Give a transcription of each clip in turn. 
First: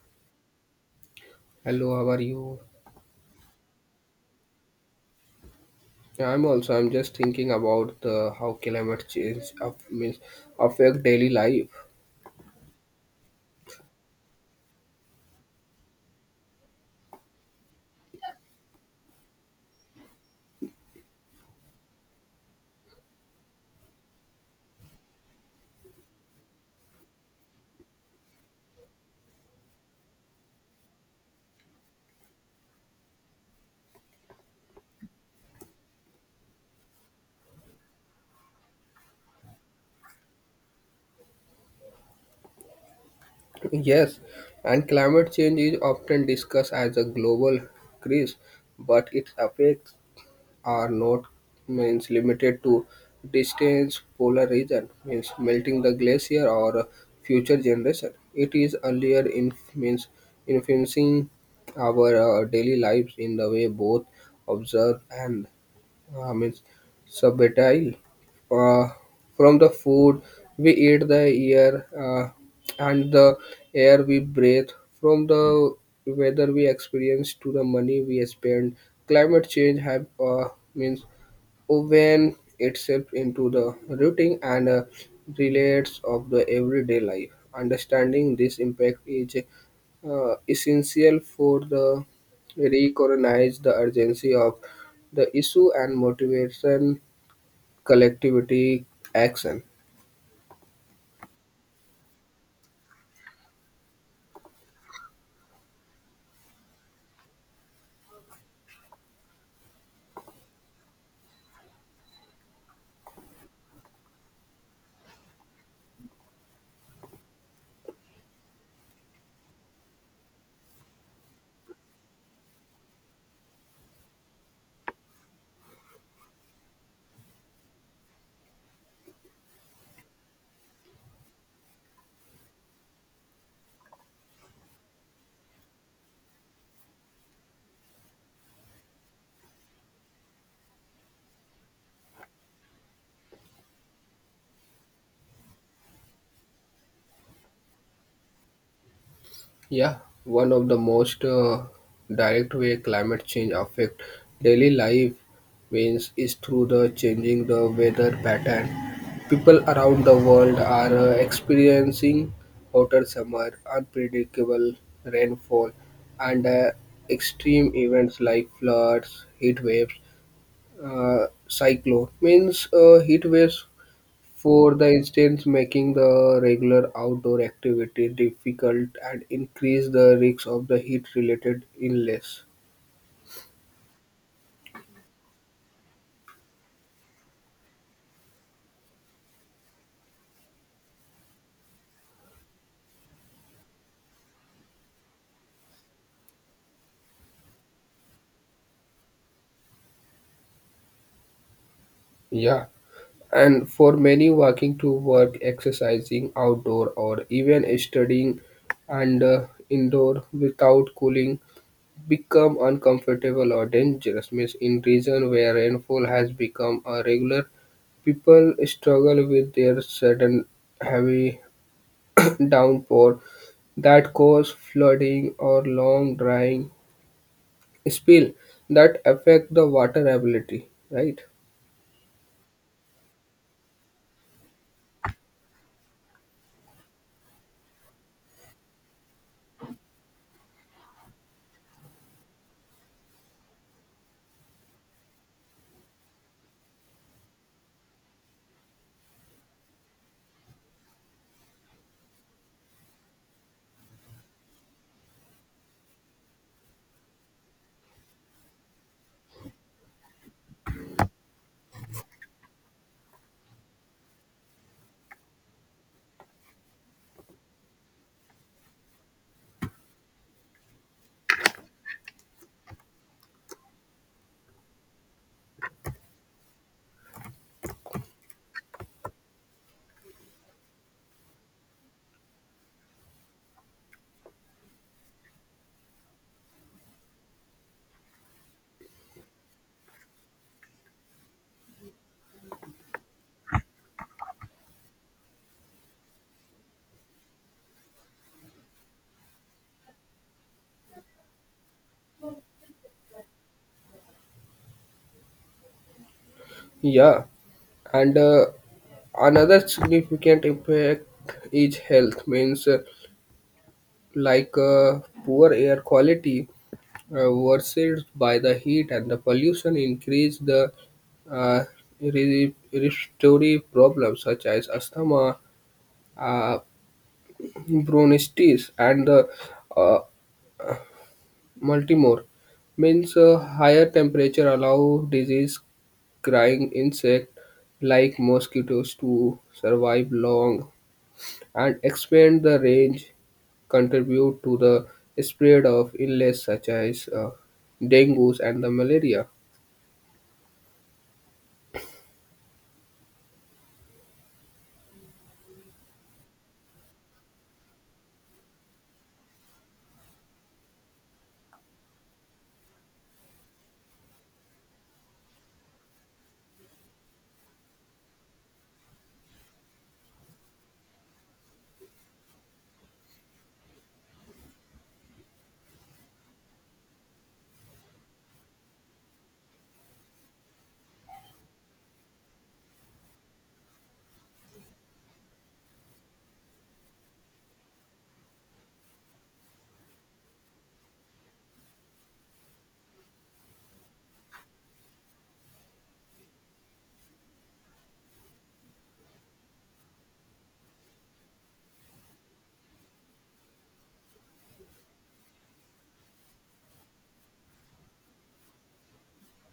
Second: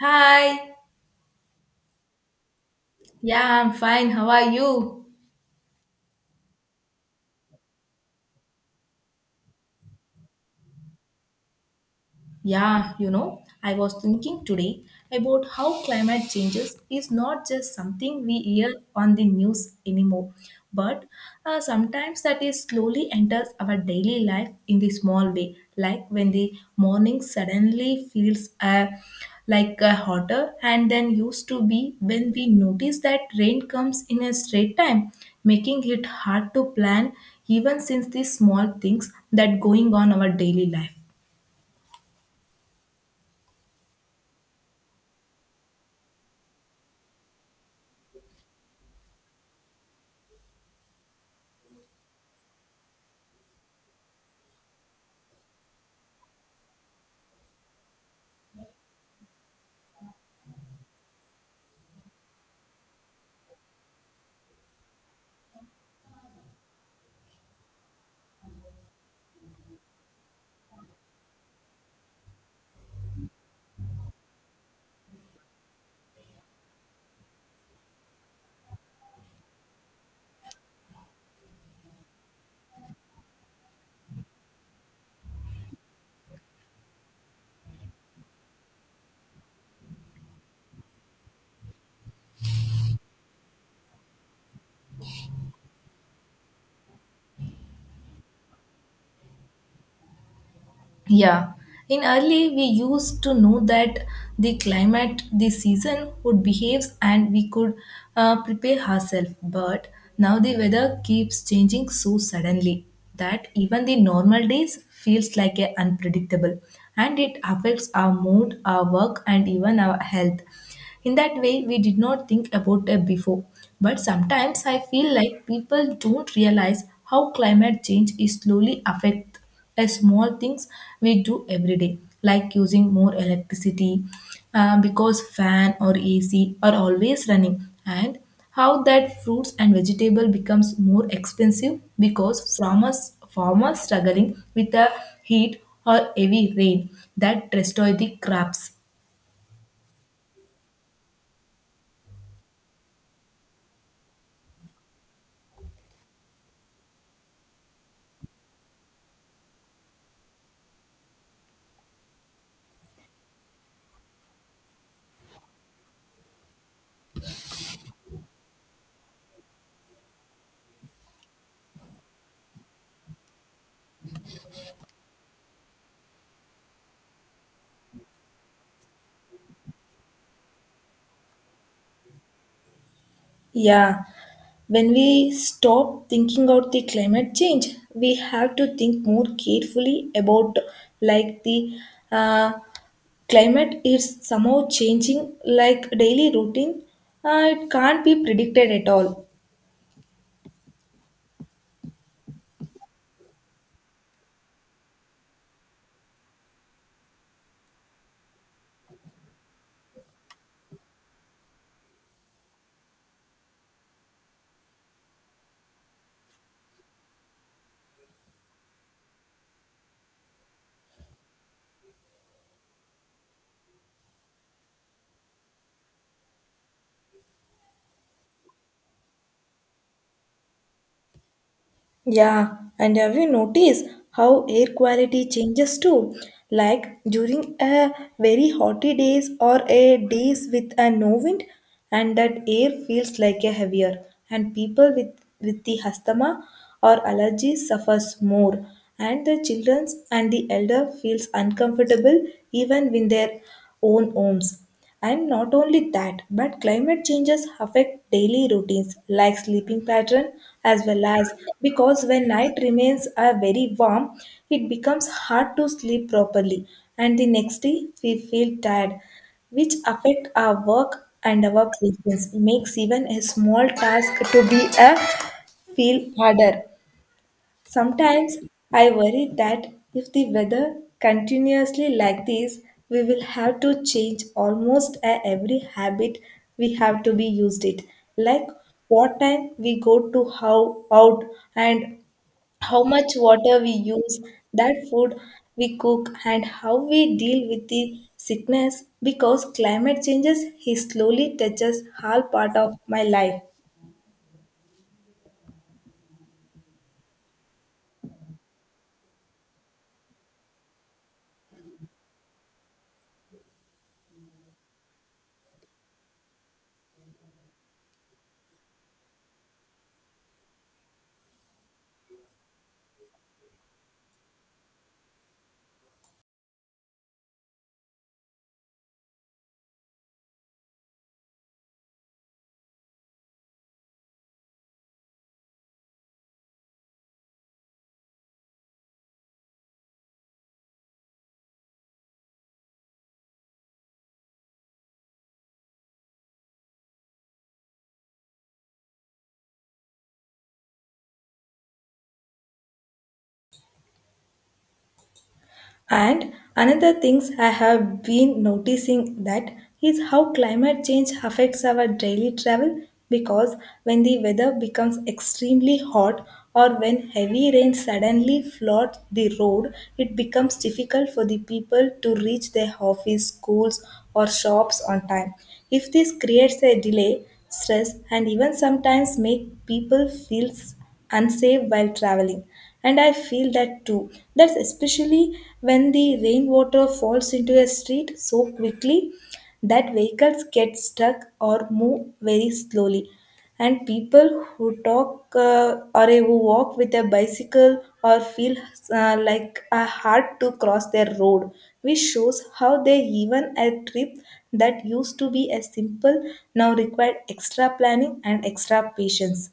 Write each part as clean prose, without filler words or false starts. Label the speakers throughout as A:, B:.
A: Hi.
B: Hello, how are you?
A: Yeah, I'm fine. How are you?
B: Yeah, I'm also. I'm just thinking about the how climate change of, means affect daily life.
A: Yeah, I was thinking today about how climate changes is not just something we hear on the news anymore, but sometimes that is slowly enters our daily life in the small way, like when the morning suddenly feels hotter and then used to be, when we notice that rain comes in a straight time, making it hard to plan even since the small things that going on our daily life.
B: Yes, and climate change is often discussed as a global crisis, but its effects are not means limited to distant polar region means melting the glacier or future generation. It is earlier in means influencing our daily lives in the way both observed and means subetile uh, from the food we eat the air and the air we breathe from the weather we experience to the money we spend climate change have means woven itself into the routine and relates of the everyday life. Understanding this impact is essential for the recognize the urgency of the issue and motivation collectivity action.
A: Yeah, in early we used to know that the climate, the season would behave and we could prepare ourselves. But now the weather keeps changing so suddenly that even the normal days feels like a unpredictable, and it affects our mood, our work and even our health. In that way, we did not think about it before. But sometimes I feel like people don't realize how climate change is slowly affect the small things we do every day, like using more electricity because fan or AC are always running, and how that fruits and vegetable becomes more expensive because farmers struggling with the heat or heavy rain that destroy the crops.
B: Yeah, one of the most direct way climate change affect daily life means is through the changing the weather pattern. People around the world are experiencing hotter summer, unpredictable rainfall, and extreme events like floods, heat waves, cyclone. Means heat waves for the instance, making the regular outdoor activity difficult and increase the risk of the heat-related illness.
A: Yeah, when we stop thinking about the climate change, we have to think more carefully about like the uh, climate is somehow changing like daily routine. It can't be predicted at all.
B: Yeah. And for many walking to work, exercising outdoor or even studying and indoor without cooling become uncomfortable or dangerous means in region where rainfall has become a regular people struggle with their sudden heavy downpour that cause flooding or long drying spill that affect the water ability right.
A: Yeah, and have you noticed how air quality changes too? Like during a very hotty days or a days with a no wind, and that air feels like a heavier, and people with the asthma or allergies suffers more, and the children and the elder feels uncomfortable even in their own homes. And not only that, but climate changes affect daily routines like sleeping pattern as well, as because when night remains are very warm, it becomes hard to sleep properly and the next day we feel tired, which affect our work and our patience, makes even a small task to be a feel harder. Sometimes I worry that if the weather continuously like this, we will have to change almost every habit we have to be used it. Like what time we go to how out, and how much water we use, that food we cook and how we deal with the sickness, because climate changes is slowly touches all part of my life.
B: Yeah, and another significant impact is health means like poor air quality worsened by the heat and the pollution increase the uh, respiratory problems such as asthma, uh, bronchitis, and the uh, Multimore means a higher temperature allow disease crying insect like mosquitoes to survive long and expand the range contribute to the spread of illness such as dengue and the malaria.
A: And another things I have been noticing that is how climate change affects our daily travel, because when the weather becomes extremely hot or when heavy rain suddenly floods the road, it becomes difficult for the people to reach their office, schools or shops on time. If this creates a delay, stress and even sometimes make people feel unsafe. And I feel that too. That's why when the water falls into so quickly that vehicles get stuck or move very slowly. And people who talk or who walk with a bicycle or feel like a hard to cross their road, which shows how they even a trip that used to be a simple now required extra planning and extra patience.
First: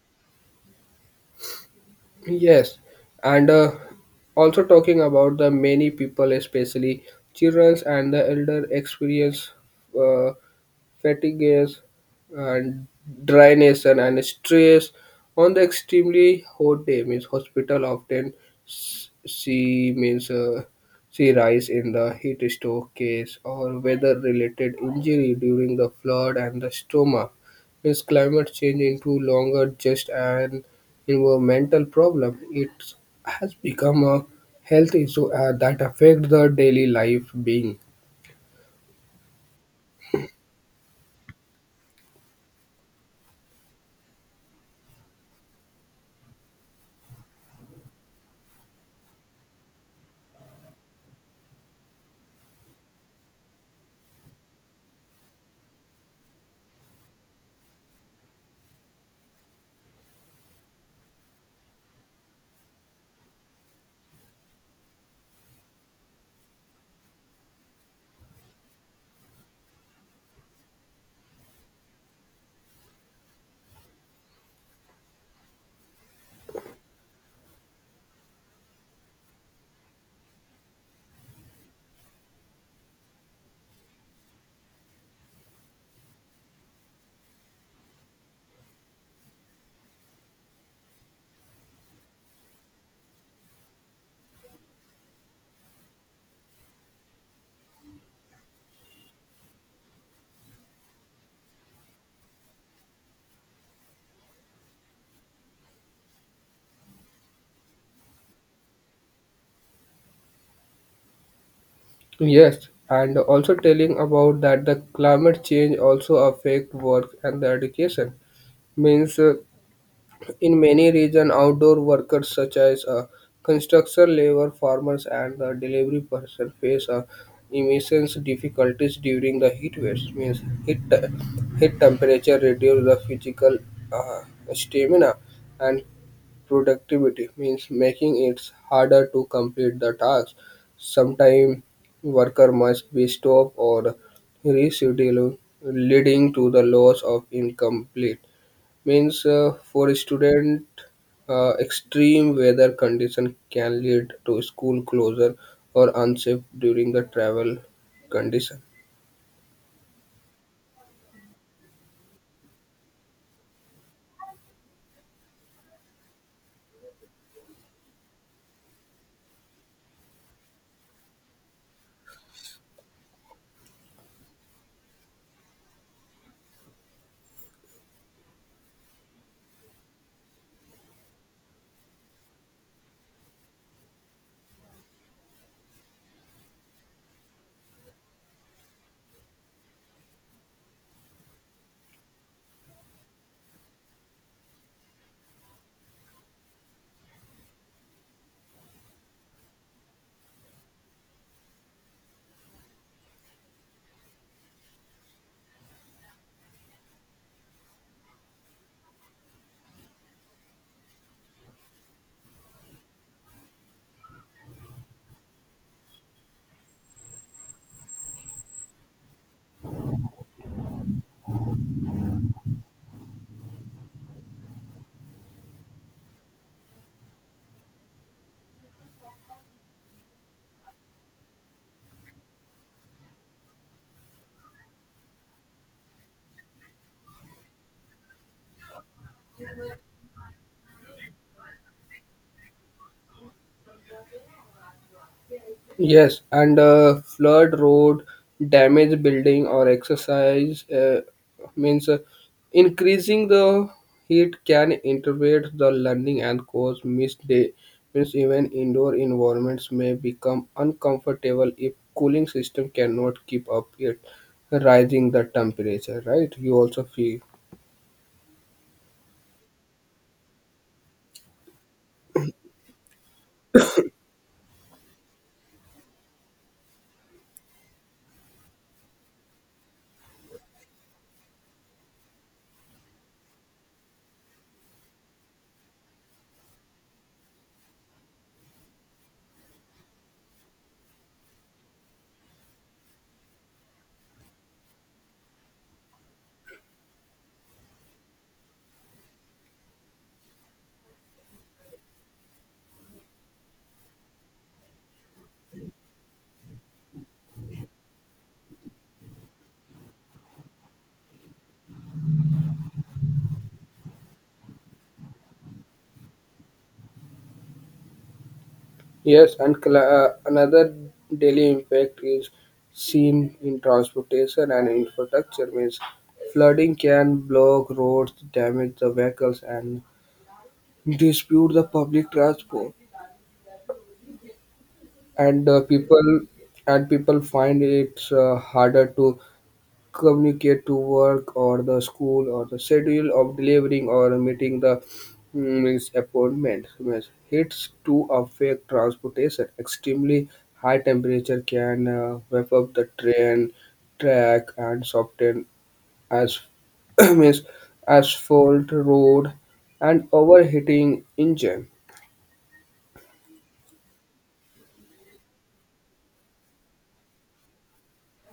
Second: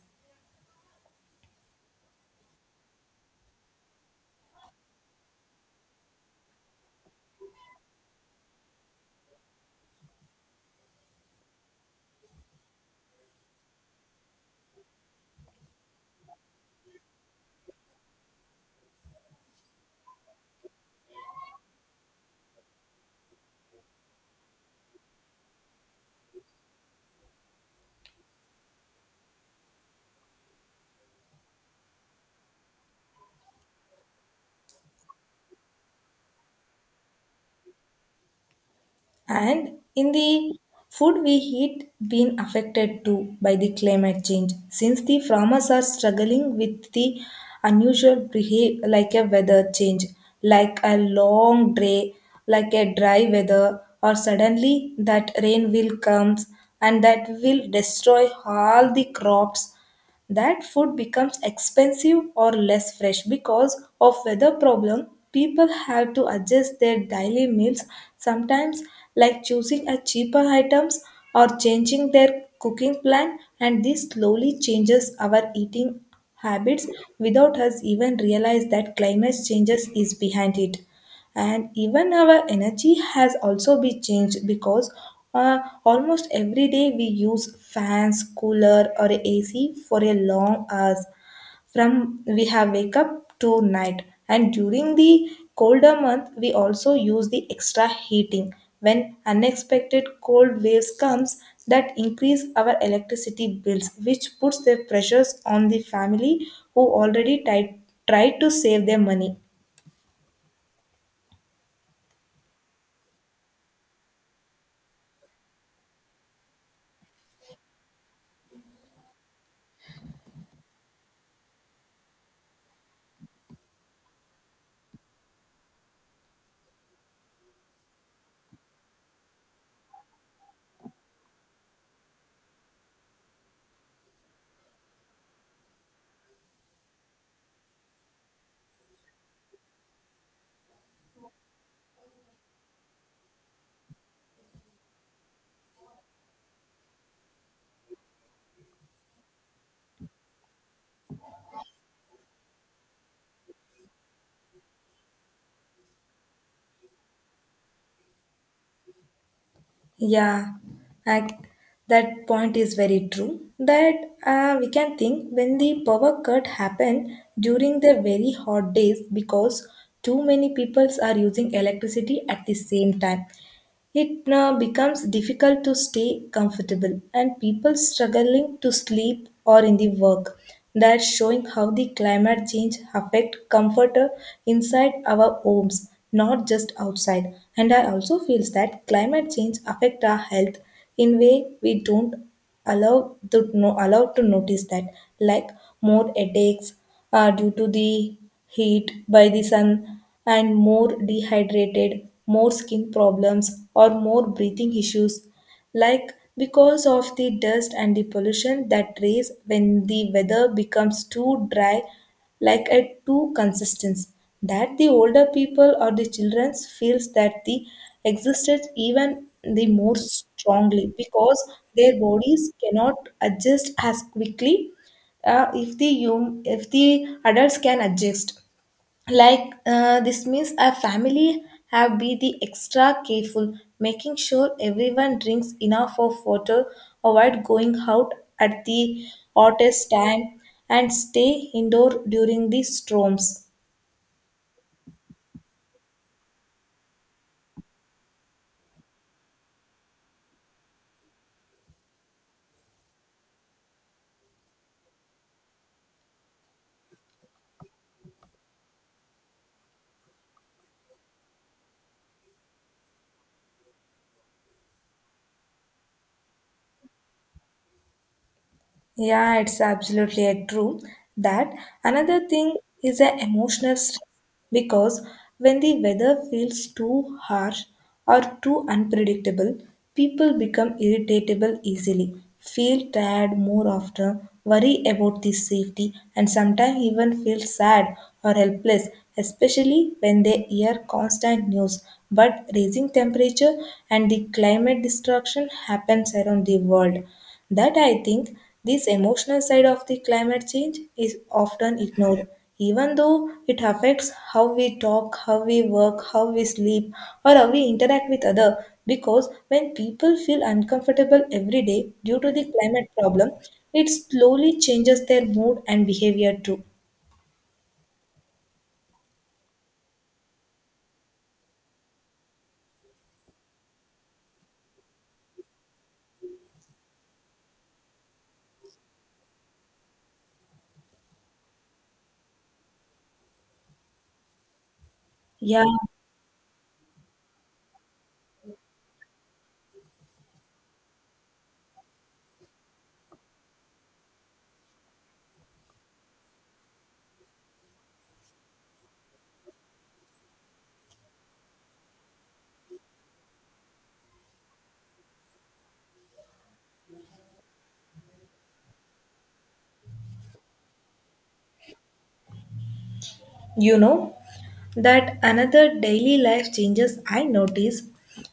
B: Yes, and also talking about the many people, especially children and the elder, experience uh, fatigue and dryness and stress on the extremely hot day. Means hospital often see means see rise in the heat stroke case or weather related injury during the flood and the stoma is climate change into longer just an environmental problem? It has become a health issue that affects the daily life being.
A: And in the food we eat been affected too by the climate change, since the farmers are struggling with the unusual behavior like a weather change, like a long day, like a dry weather, or suddenly that rain will comes and that will destroy all the crops. That food becomes expensive or less fresh because of weather problem. People have to adjust their daily meals sometimes, like choosing a cheaper items or changing their cooking plan, and this slowly changes our eating habits without us even realize that climate changes is behind it. And even our energy has also been changed, because uh, almost every day we use fans, cooler or ac for a long hours from we have wake up to night. And during the colder month we also use the extra heating when unexpected cold waves comes, that increase our electricity bills, which puts their pressures on the family who already tried to save their money.
B: Yes, and also telling about that the climate change also affect work and the education means in many regions, outdoor workers such as construction labor, farmers, and the delivery person face immense difficulties during the heat waves. Means heat temperature reduce the physical uh, stamina and productivity. Means making it harder to complete the task. Sometimes worker must be stopped or rescheduled, leading to the loss of incomplete means for a student extreme weather condition can lead to school closure or unsafe during the travel condition.
A: Yeah, I, that point is very true. That we can think when the power cut happened during the very hot days, because too many peoples are using electricity at the same time. It now becomes difficult to stay comfortable, and people struggling to sleep or in the work. That's showing how the climate change affect comfort inside our homes, not just outside. And I also feels that climate change affect our health in way we don't allow to no, allowed to notice that, like more headaches due to the heat by the sun, and more dehydrated, more skin problems or more breathing issues, like because of the dust and the pollution that raise when the weather becomes too dry, like a too consistence, that the older people or the children feels that the existed even the more strongly, because their bodies cannot adjust as quickly. If the adults can adjust like this, means a family have be the extra careful, making sure everyone drinks enough of water, avoid going out at the hottest time, and stay indoor during the storms.
B: Yes, and flood, road, damage, building, or exercise means increasing the heat can interrupt the learning and cause missed day. Means even indoor environments may become uncomfortable if cooling system cannot keep up it rising the temperature. Right? You also feel.
A: Yeah, it's absolutely a true that another thing is the emotional stress, because when the weather feels too harsh or too unpredictable, people become irritable easily, feel tired more often, worry about the safety, and sometimes even feel sad or helpless, especially when they hear constant news. But raising temperature and the climate destruction happens around the world, that I think this emotional side of the climate change is often ignored, even though it affects how we talk, how we work, how we sleep, or how we interact with others. Because when people feel uncomfortable every day due to the climate problem, it slowly changes their mood and behavior too.
B: Yes, and another daily impact is seen in transportation and infrastructure. Means flooding can block roads, damage the vehicles, and dispute the public transport. And uh,
A: Yeah,
B: people and people find it's harder to communicate to work or the school or the schedule of delivering or meeting the means appointment means hits to affect transportation extremely high temperature can wrap up the train track and soften as means asphalt road and overheating engine.
A: you know, that another daily life changes I notice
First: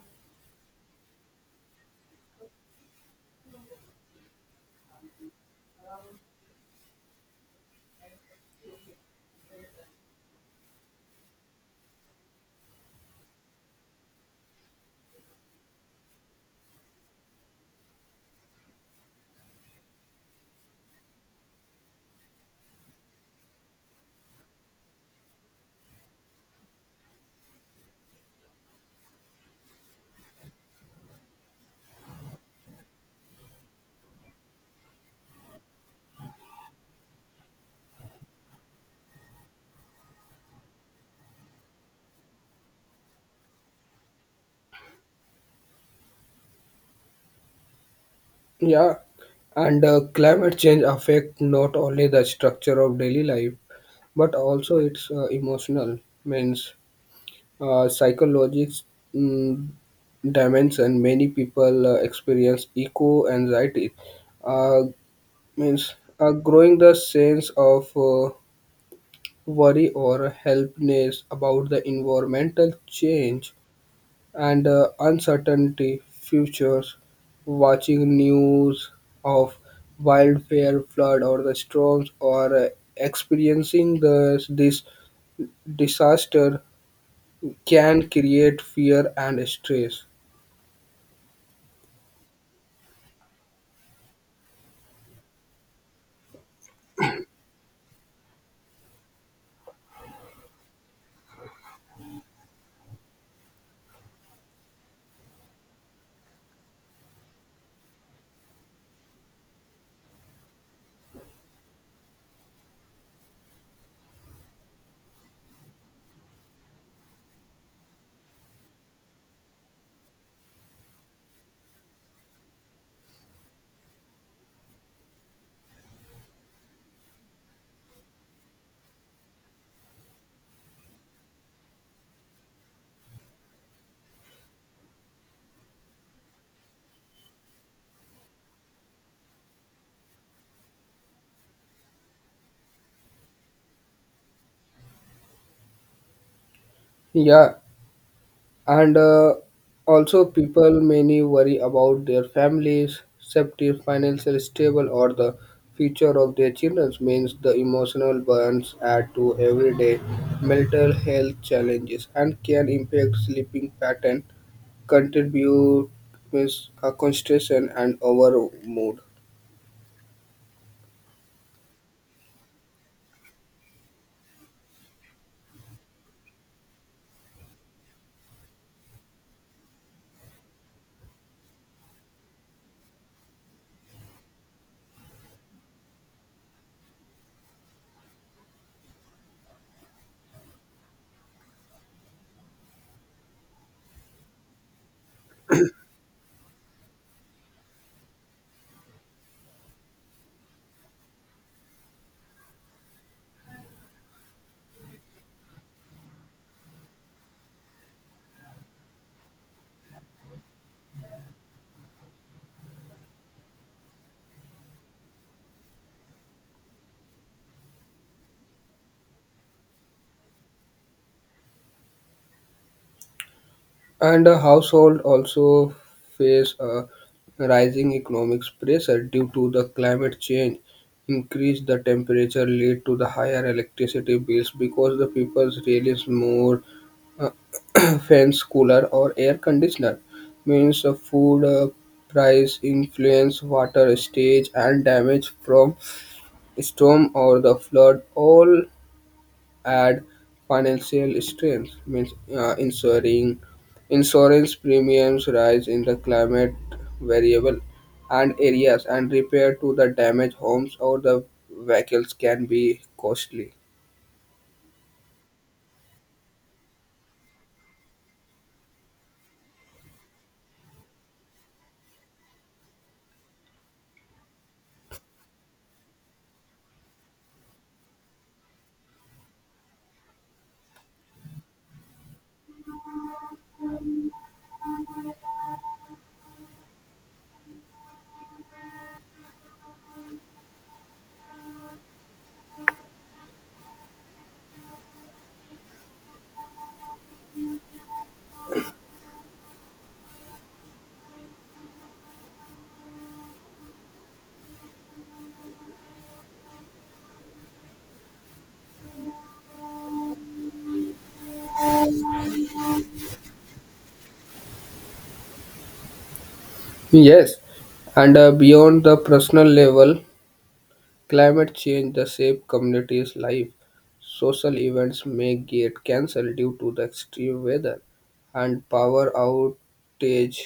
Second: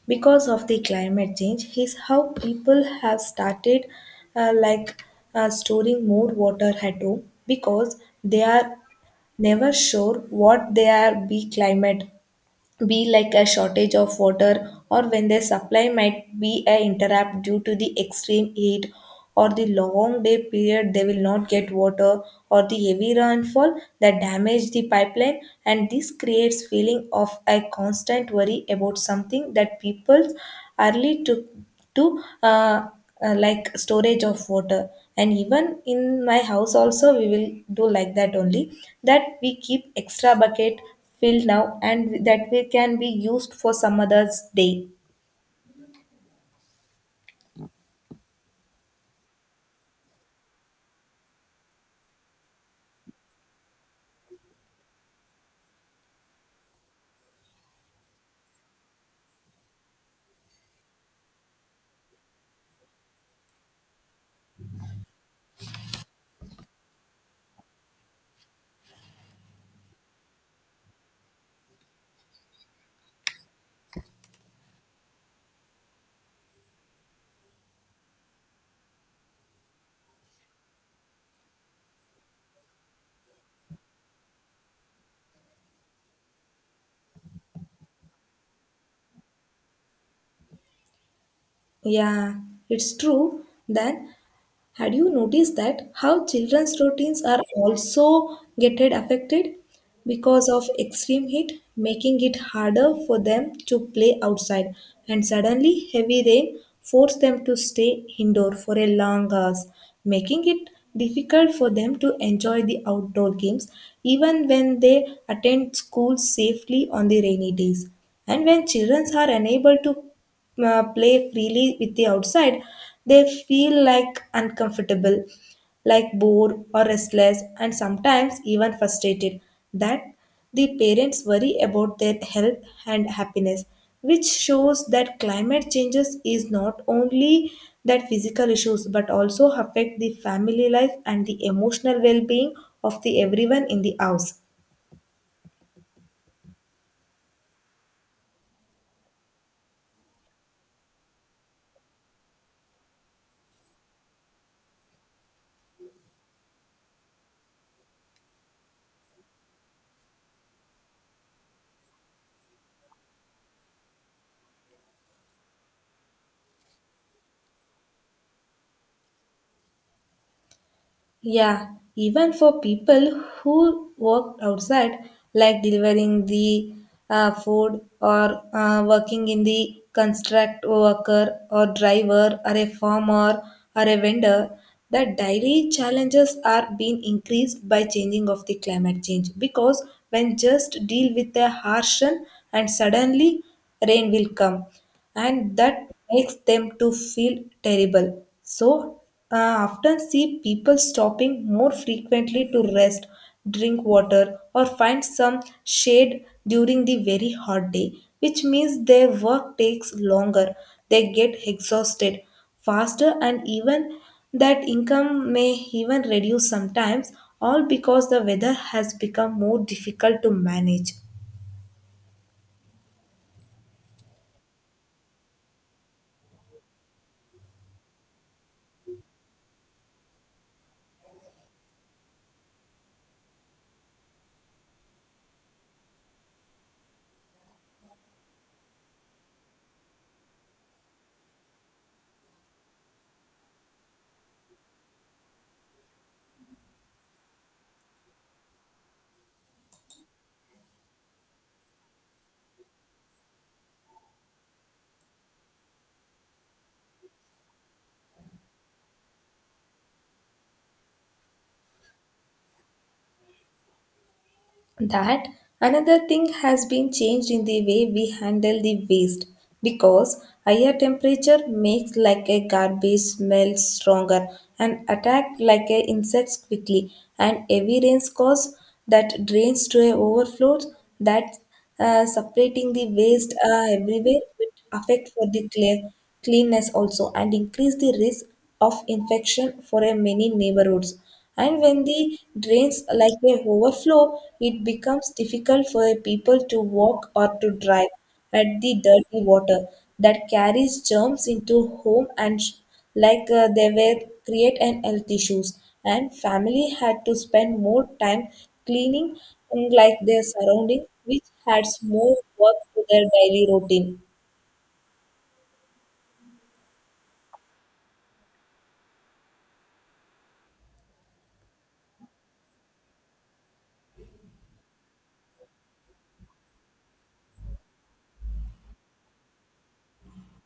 A: because of the climate change is how people have started uh, like storing more water at home, because they are never sure what their be climate be, like a shortage of water, or when their supply might be a interrupt due to the extreme heat, or the long day period they will not get water, or the heavy rainfall that damage the pipeline. And this creates feeling of a constant worry about something that people early took to like storage of water. And even in my house also we will do like that only, that we keep extra bucket filled now and that we can be used for some other's day.
B: Yeah, and climate change affect not only the structure of daily life but also it's emotional means psychologics mm, dimension many people experience eco anxiety, uh, means growing the sense of worry or helplessness about the environmental change and uncertainty futures watching news of wildfire flood or the storms or experiencing this disaster can create fear and stress.
A: Yeah, it's true. Then had you noticed that how children's routines are also getting affected because of extreme heat, making it harder for them to play outside, and suddenly heavy rain forced them to stay indoor for a long hours, making it difficult for them to enjoy the outdoor games even when they attend school safely on the rainy days. And when children are unable to play freely with the outside, they feel like uncomfortable, like bored or restless, and sometimes even frustrated. That the parents worry about their health and happiness, which shows that climate changes is not only that physical issues, but also affect the family life and the emotional well-being of the everyone in the house.
B: Yeah, and also people many worry about their families, safety, financial stable, or the future of their children. Means the emotional burns add to everyday mental health challenges and can impact sleeping pattern, contribute means a concentration and over mood.
A: Yeah, even for people who work outside, like delivering the food or working in the construct worker or driver or a farmer or a vendor, the daily challenges are being increased by changing of the climate change, because when just deal with the harsh and suddenly rain will come, and that makes them to feel terrible. So often see people stopping more frequently to rest, drink water, or find some shade during the very hot day, which means their work takes longer. They get exhausted faster, and even that income may even reduce sometimes, all because the weather has become more difficult to manage.
B: And the household also face a rising economic pressure due to the climate change. Increase the temperature lead to the higher electricity bills because the people really more uh, fans, cooler, or air conditioner. Means the food price influence water stage and damage from storm or the flood all add financial strength means ensuring insurance premiums rise in the climate variable and areas and repair to the damaged homes or the vehicles can be costly.
A: That another thing has been changed in the way we handle the waste, because higher temperature makes like a garbage smell stronger and attack like a insects quickly, and heavy rains cause that drains to a overflow, that separating the waste everywhere, which affect for the clear, cleanness also, and increase the risk of infection for a many neighborhoods. And when the drains like a overflow, it becomes difficult for the people to walk or to drive at the dirty water that carries germs into home and they were create an health issues, and family had to spend more time cleaning and like their surrounding, which adds more work to their daily routine.
B: Yes, and beyond the personal level climate change the shape communities' life. Social events may get cancelled due to the extreme weather, and power outage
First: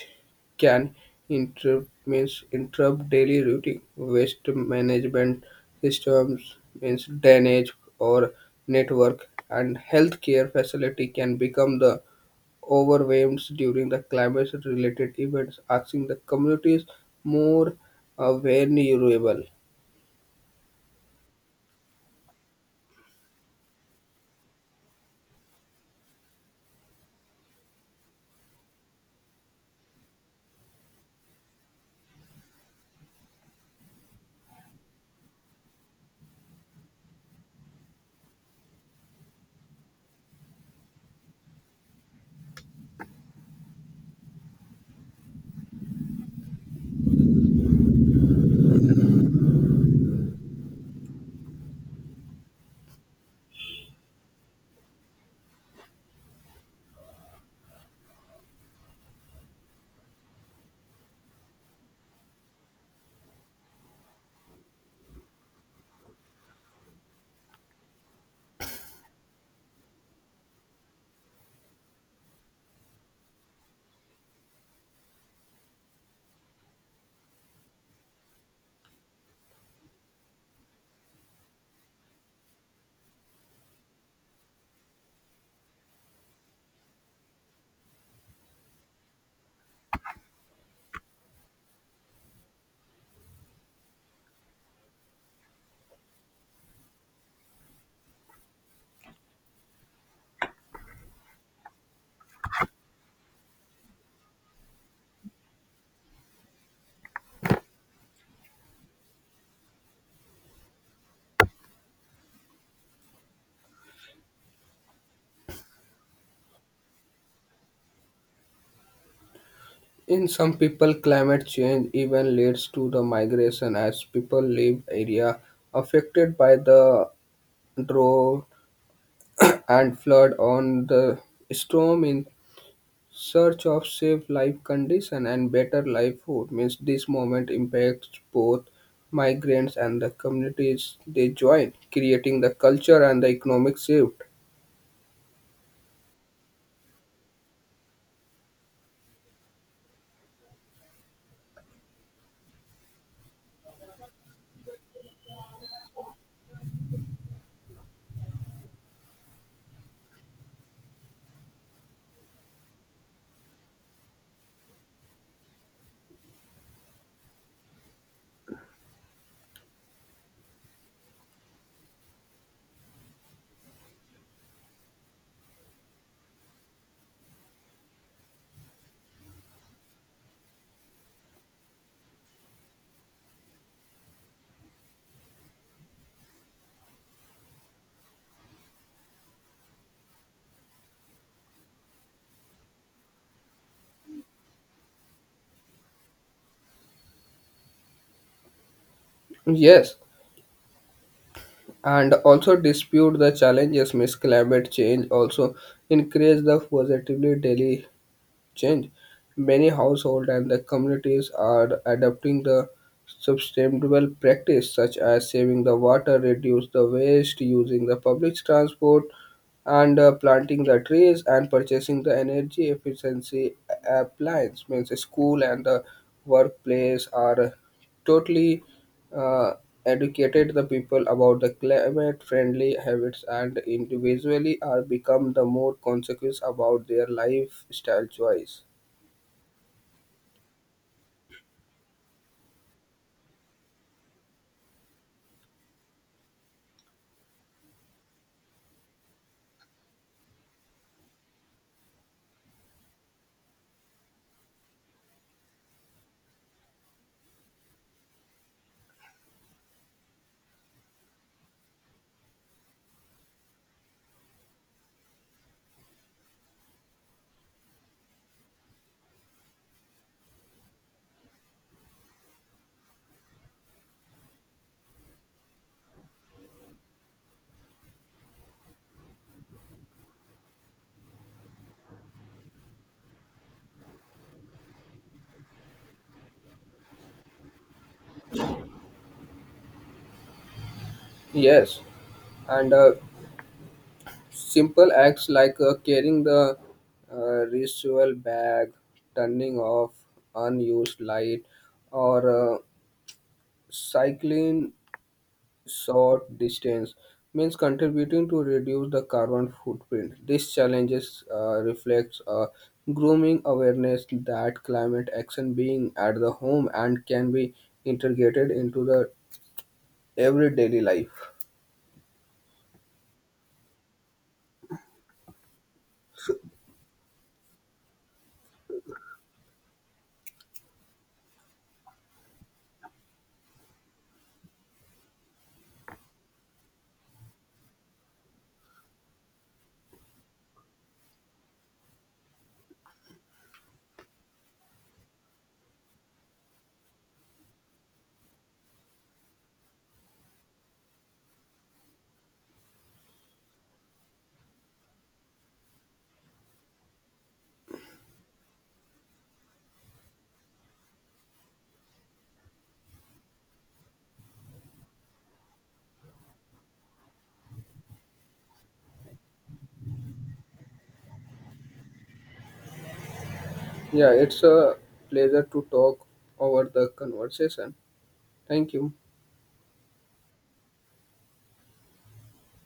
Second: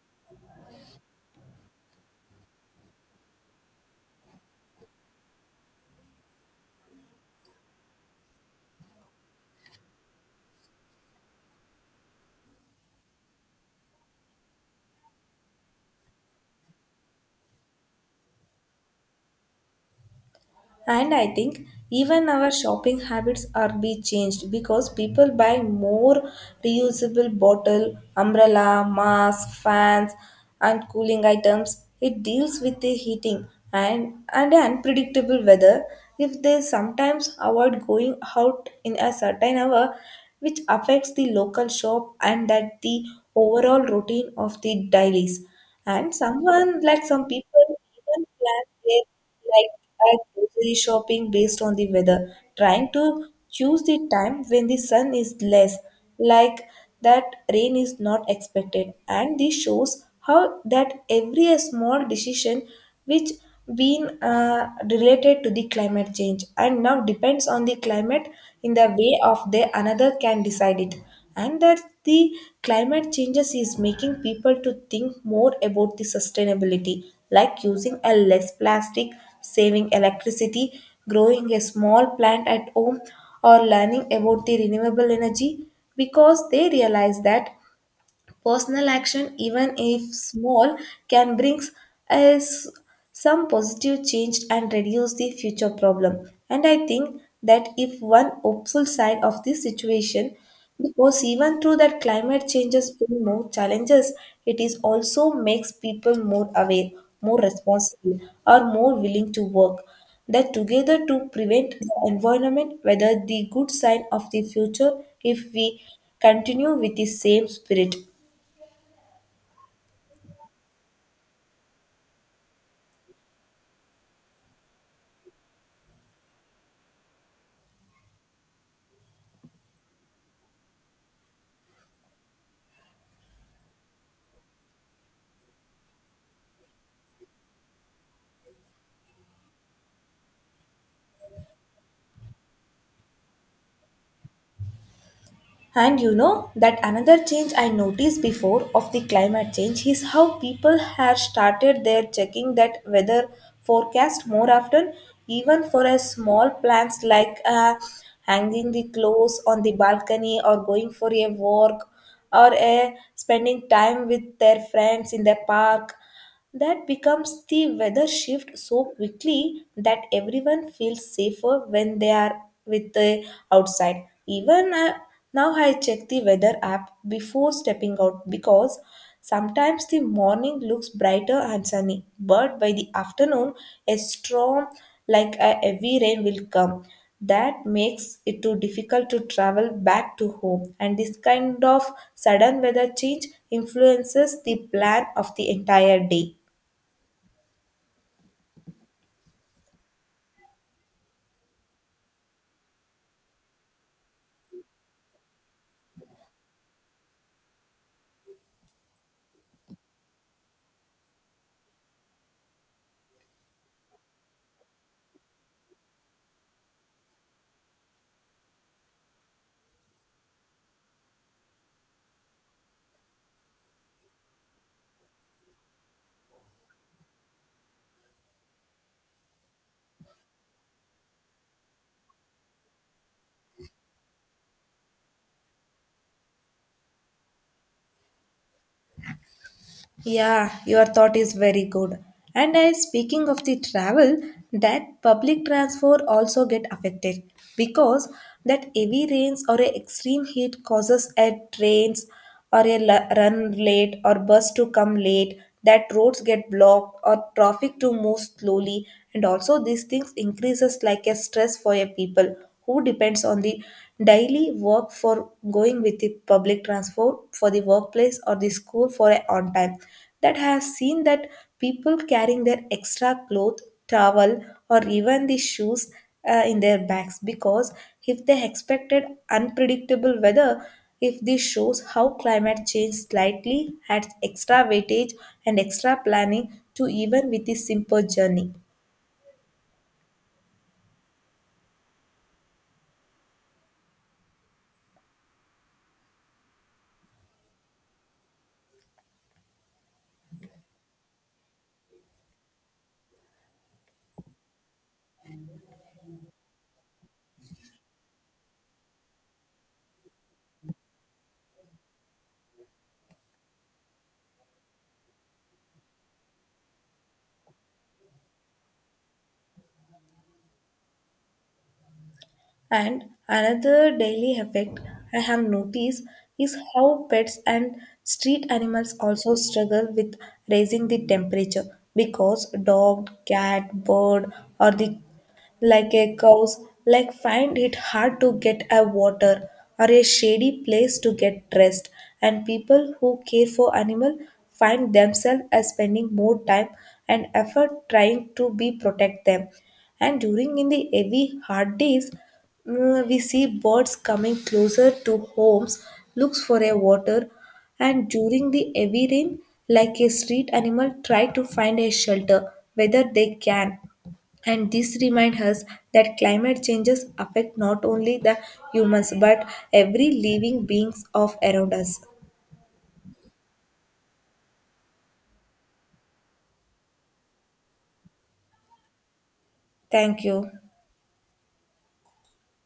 B: can interrupt daily routine. Waste management systems means drainage or network, and healthcare facility can become the overwhelmed during the climate-related events, asking the communities more vulnerable.
A: And I think even our shopping habits are be changed, because people buy more reusable bottle, umbrella, mask, fans, and cooling items. It deals with the heating and unpredictable weather. If they sometimes avoid going out in a certain hour, which affects the local shop and that the overall routine of the dailies. And someone like some people can plan their like at grocery shopping based on the weather, trying to choose the time when the sun is less, like that rain is not expected. And this shows how that every small decision which been related to the climate change and now depends on the climate in the way of the another can decide it and that the climate changes is making people to think more about the sustainability, like using a less plastic, saving electricity, growing a small plant at home, or learning about the renewable energy, because they realize that personal action, even if small, can bring us some positive change and reduce the future problem. And I think that if one hopeful side of this situation, because even through that climate changes bring more challenges, it is also makes people more aware, more responsible, or more willing to work that together to prevent the environment whether the good sign of the future if we continue with the same spirit.
B: In some people, climate change even leads to the migration as people leave area affected by the drought and flood on the storm in search of safe life condition and better life food. Means this moment impacts both migrants and the communities they join, creating the culture and the economic shift.
A: And you know that another change I noticed before of the climate change is how people have started their checking that weather forecast more often, even for a small plans like hanging the clothes on the balcony or going for a walk or a spending time with their friends in the park. That becomes the weather shift so quickly that everyone feels safer when they are with the outside. Even Now, I check the weather app before stepping out because sometimes the morning looks brighter and sunny, but by the afternoon, a storm like a heavy rain will come. That makes it too difficult to travel back to home, and this kind of sudden weather change influences the plan of the entire day.
B: Yes, and also dispute the challenges. Miss climate change also increase the positively daily change. Many households and the communities are adopting the sustainable practice such as saving the water, reduce the waste, using the public transport, and planting the trees and purchasing the energy efficiency appliance means school and the workplace are totally uh, educated the people about the climate friendly habits and individually are become the more conscious about their lifestyle choice.
A: Yeah, your thought is very good. And I speaking of the travel, that public transport also get affected because that heavy rains or a extreme heat causes a trains run late or bus to come late, that roads get blocked or traffic to move slowly, and also these things increases like a stress for a people who depends on the daily work for going with the public transport for the workplace or the school for a on time. That I have seen that people carrying their extra cloth, towel, or even the shoes in their bags because if they expected unpredictable weather, if this shows how climate change slightly adds extra weightage and extra planning to even with the simple journey.
B: Yes, and simple acts like carrying the ritual bag, turning off unused light, or cycling short distance means contributing to reduce the carbon footprint. These challenges reflects a grooming awareness that climate action being at the home and can be integrated into the everyday life.
A: And another daily effect I have noticed is how pets and street animals also struggle with raising the temperature because dog, cat, bird, or the like a cows, like find it hard to get a water or a shady place to get rest. And people who care for animal find themselves as spending more time and effort trying to be protect them. And during in the heavy hard days, Mm, we see birds coming closer to homes looks for a water, and during the heavy rain like a street animal try to find a shelter whether they can, and this reminds us that climate changes affect not only the humans but every living beings of around us.
B: Yeah, it's a pleasure to talk over the conversation. Thank you.
A: Thank you.